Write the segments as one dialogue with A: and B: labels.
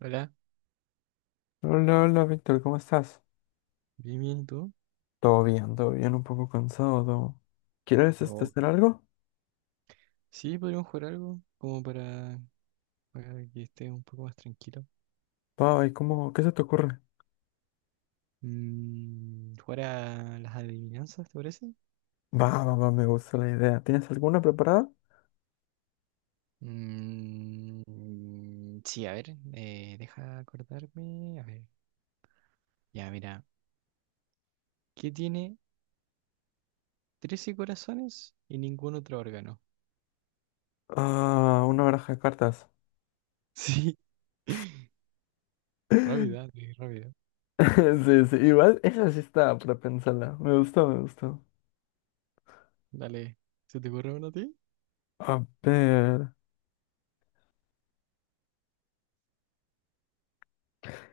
A: Hola,
B: Hola, hola, Víctor, ¿cómo estás?
A: bien, bien, ¿y tú?
B: Todo bien, un poco cansado. Todo. ¿Quieres
A: No.
B: hacer algo?
A: Sí, podríamos jugar algo como para que estés un poco más tranquilo.
B: Va, ¿y cómo? ¿Qué se te ocurre?
A: Jugar a las adivinanzas, ¿te parece?
B: Va, va, va, me gusta la idea. ¿Tienes alguna preparada?
A: Mm, sí, a ver, deja acordarme. A ver, ya, mira. ¿Qué tiene 13 corazones y ningún otro órgano?
B: Ah, una baraja de cartas.
A: Sí. Rápida, sí, rápida.
B: Sí, sí, igual esa sí está para pensarla. Me gustó, me gustó.
A: Dale, ¿se te ocurre uno a ti?
B: A ver.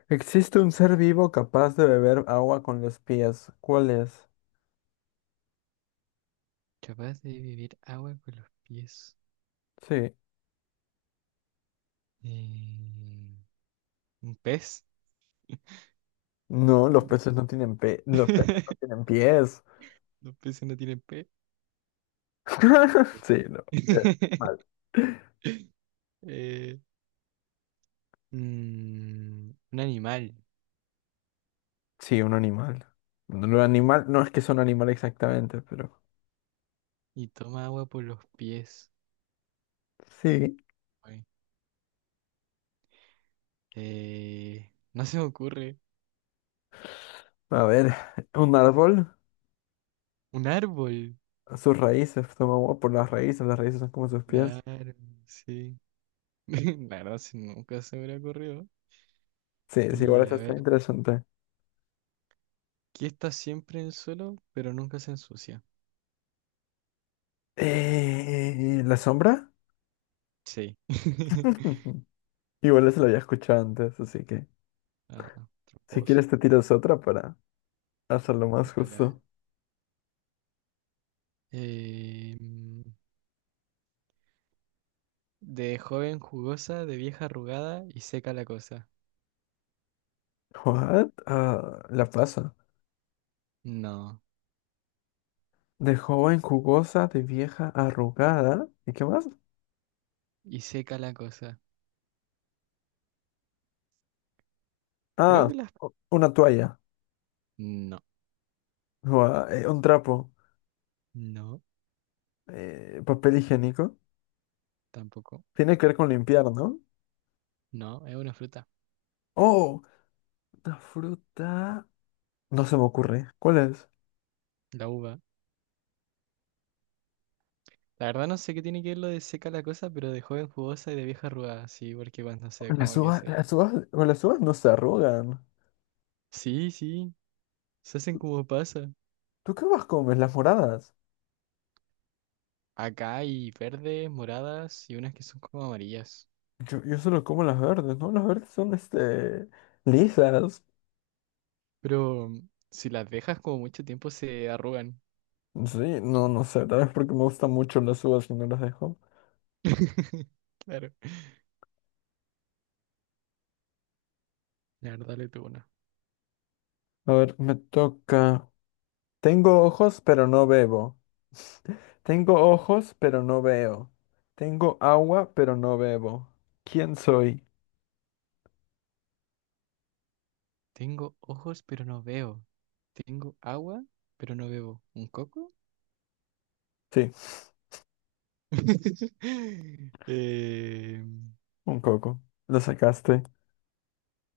B: ¿Existe un ser vivo capaz de beber agua con los pies? ¿Cuál es?
A: Capaz de beber agua con los pies.
B: Sí.
A: Eh, ¿Un pez?
B: No, los peces no tienen los peces no tienen pies.
A: Los peces no tienen pe. Sí.
B: Sí, no. Eh, Mal.
A: Eh, mm, un animal
B: Sí, un animal. Lo animal, no es que son animal exactamente, pero
A: y toma agua por los pies.
B: sí.
A: Ay. No se me ocurre.
B: A ver, un árbol,
A: Un árbol.
B: sus raíces, toma agua por las raíces son como sus pies.
A: Claro, sí. La verdad, sí, nunca se me hubiera ocurrido.
B: Sí, sí, igual
A: Y a
B: eso
A: ver,
B: está interesante.
A: ¿qué está siempre en el suelo, pero nunca se ensucia?
B: ¿La sombra?
A: Sí.
B: Igual eso lo había escuchado antes, así que
A: Ah,
B: si
A: tramposo.
B: quieres te tiras otra para hacerlo más
A: Dale, a ver.
B: justo.
A: Eh, mm, De joven jugosa, de vieja arrugada y seca la cosa.
B: ¿What? Ah, la pasa.
A: No.
B: De joven jugosa, de vieja arrugada. ¿Y qué más?
A: Y seca la cosa. Creo
B: Ah,
A: que las...
B: una toalla.
A: No.
B: Un trapo.
A: No.
B: Papel higiénico.
A: Tampoco.
B: Tiene que ver con limpiar, ¿no?
A: No, es una fruta.
B: Oh, una fruta. No se me ocurre. ¿Cuál es?
A: La uva. La verdad no sé qué tiene que ver lo de seca la cosa, pero de joven jugosa y de vieja arrugada. Sí, porque cuando se... como que se...
B: Las uvas, con las uvas no se arrugan.
A: Sí, sí. Se hacen como pasa.
B: ¿Tú qué uvas comes? Las moradas.
A: Acá hay verdes, moradas y unas que son como amarillas.
B: Yo solo como las verdes, ¿no? Las verdes son, lisas.
A: Pero si las dejas como mucho tiempo se arrugan.
B: Sí, no, no sé, tal vez porque me gustan mucho las uvas y no las dejo.
A: Claro. La verdad le tuvo una.
B: A ver, me toca. Tengo ojos, pero no bebo. Tengo ojos, pero no veo. Tengo agua, pero no bebo. ¿Quién soy?
A: Tengo ojos, pero no veo. Tengo agua, pero no bebo. ¿Un coco?
B: Sí,
A: Eh,
B: un coco. Lo sacaste.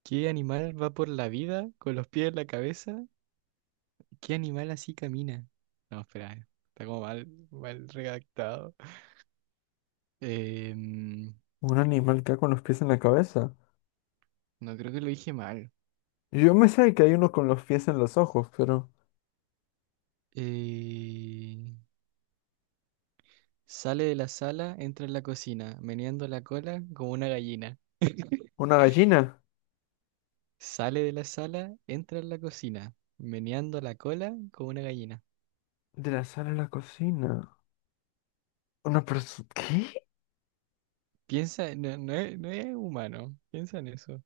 A: ¿qué animal va por la vida con los pies en la cabeza? ¿Qué animal así camina? No, espera, está como mal, mal redactado. Em,
B: Un animal que va con los pies en la cabeza.
A: no creo que lo dije mal.
B: Yo me sé que hay uno con los pies en los ojos, pero...
A: Eh, sale de la sala, entra en la cocina, meneando la cola como una gallina.
B: Una gallina.
A: Sale de la sala, entra en la cocina, meneando la cola como una gallina.
B: De la sala a la cocina. Una persona... ¿Qué?
A: Piensa, no, no es, no es humano, piensa en eso.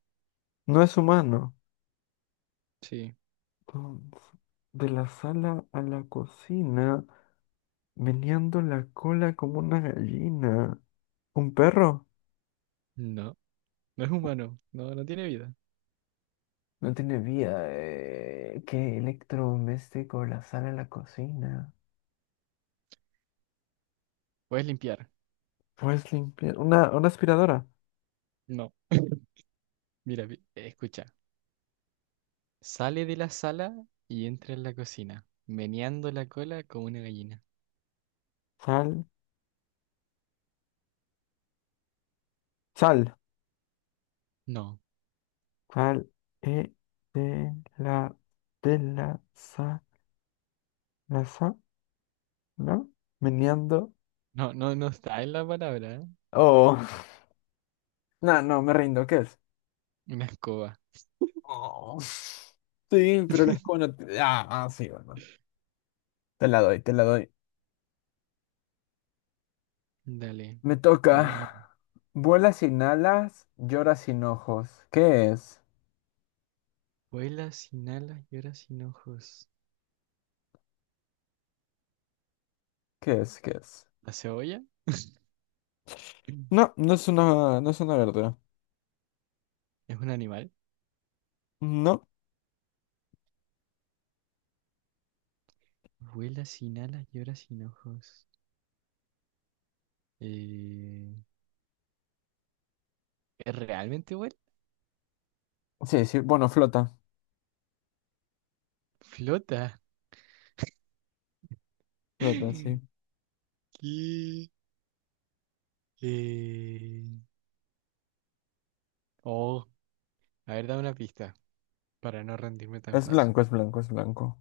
B: No es humano.
A: Sí,
B: Entonces, de la sala a la cocina. Meneando la cola como una gallina. ¿Un perro?
A: no, no es humano, no, no tiene vida.
B: No tiene vida. ¿Qué electrodoméstico? La sala a la cocina.
A: Puedes limpiar,
B: Puedes limpiar. Una aspiradora.
A: no. Mira, escucha, sale de la sala y entra en la cocina, meneando la cola como una gallina.
B: Sal. Sal.
A: No,
B: ¿Cuál es de la de la sa no? Meneando.
A: no, no, no está en la palabra, ¿eh?
B: Oh, no, no, me rindo, ¿qué es?
A: Una escoba.
B: Oh, sí, pero la escoba no te- Ah, ah, sí, bueno. Te la doy, te la doy.
A: Dale,
B: Me
A: dale una.
B: toca. Vuela sin alas, llora sin ojos. ¿Qué es?
A: Vuela sin alas y ora sin ojos.
B: ¿Qué es? ¿Qué es?
A: ¿La cebolla?
B: No, no es una, no es una verdura.
A: ¿Es un animal?
B: No,
A: Vuela sin alas llora sin ojos. Eh, ¿Es ¿realmente vuela?
B: sí, sí, bueno, flota.
A: Flota.
B: Flota, sí.
A: ¿Qué? Eh, Oh, a ver, dame una pista para no rendirme tan
B: Es
A: fácil.
B: blanco, es blanco, es blanco.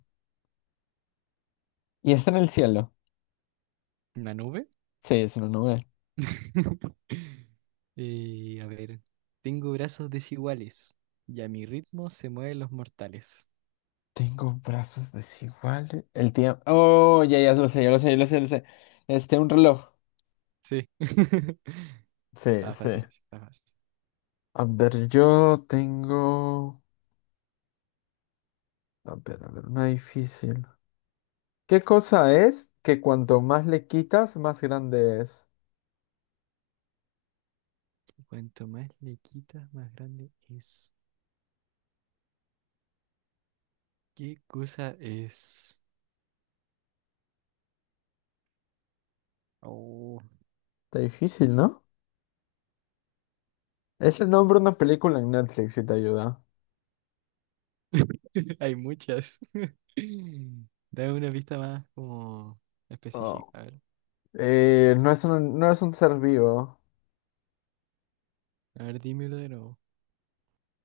B: Y está en el cielo.
A: ¿Una nube?
B: Sí, es una nube.
A: A ver. Tengo brazos desiguales y a mi ritmo se mueven los mortales.
B: Tengo brazos desiguales. El tiempo. Oh, ya, ya lo sé, ya lo sé, ya lo sé, ya lo sé. Un reloj.
A: Sí.
B: Sí,
A: Está fácil,
B: sí.
A: ese, está fácil.
B: A ver, yo tengo. A ver, una difícil. ¿Qué cosa es que cuanto más le quitas, más grande es?
A: Cuanto más le quitas, más grande es. ¿Qué cosa es? Oh.
B: Está difícil, ¿no? Es el nombre de una película en Netflix si te ayuda.
A: Hay muchas. Dame una pista más como específica.
B: Oh. No es un, no es un ser vivo.
A: A ver, dímelo de nuevo.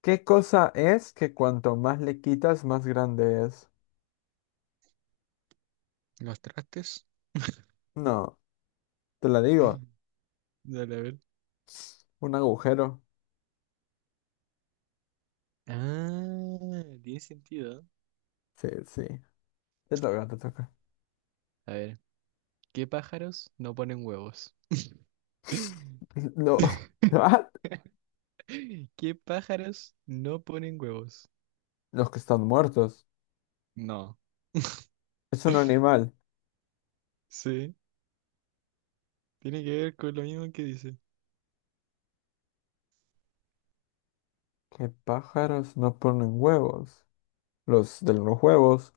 B: ¿Qué cosa es que cuanto más le quitas, más grande es?
A: Los trastes.
B: No, te la digo.
A: Dale, a ver.
B: Un agujero.
A: Ah, tiene sentido.
B: Sí, sí. Te toca, te toca.
A: A ver, ¿qué pájaros no ponen huevos?
B: No. ¿What?
A: ¿Qué pájaros no ponen huevos?
B: Los que están muertos.
A: No.
B: Es un animal.
A: Sí, tiene que ver con lo mismo que dice.
B: ¿Qué pájaros no ponen huevos? Los de los huevos.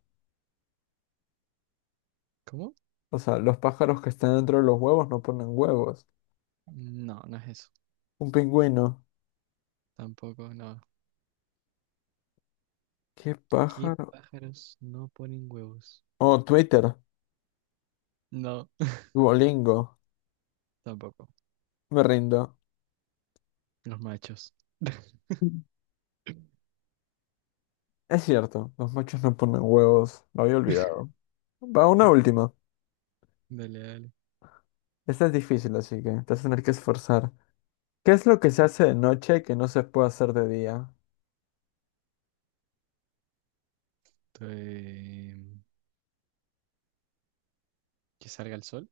A: ¿Cómo?
B: O sea, los pájaros que están dentro de los huevos no ponen huevos.
A: No, no es eso.
B: Un pingüino.
A: Tampoco, no.
B: ¿Qué
A: ¿Qué
B: pájaro?
A: pájaros no ponen huevos?
B: Oh, Twitter.
A: No,
B: Duolingo.
A: tampoco.
B: Me rindo.
A: Los machos.
B: Es cierto, los machos no ponen huevos. Lo había olvidado. Va, una última.
A: Dale, dale.
B: Esta es difícil, así que te vas a tener que esforzar. ¿Qué es lo que se hace de noche que no se puede hacer de día?
A: Estoy- Que salga el sol.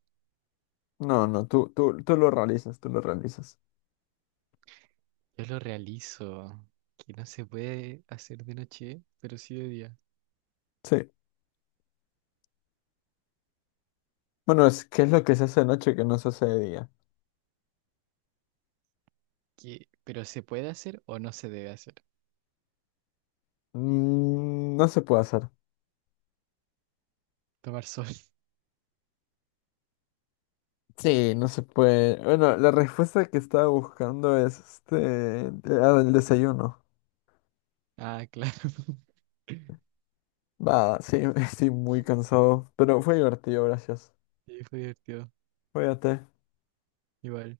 B: No, no, tú lo realizas, tú lo realizas.
A: Yo lo realizo. Que no se puede hacer de noche, pero sí de día.
B: Sí. Bueno, es que es lo que se hace de noche que no se hace de día.
A: Que... Pero se puede hacer o no se debe hacer.
B: No se puede hacer.
A: Tomar sol.
B: Sí, no se puede. Bueno, la respuesta que estaba buscando es ah, el desayuno.
A: Ah, claro.
B: Va, sí, estoy muy cansado, pero fue divertido, gracias.
A: Sí, fue divertido.
B: Cuídate.
A: Igual.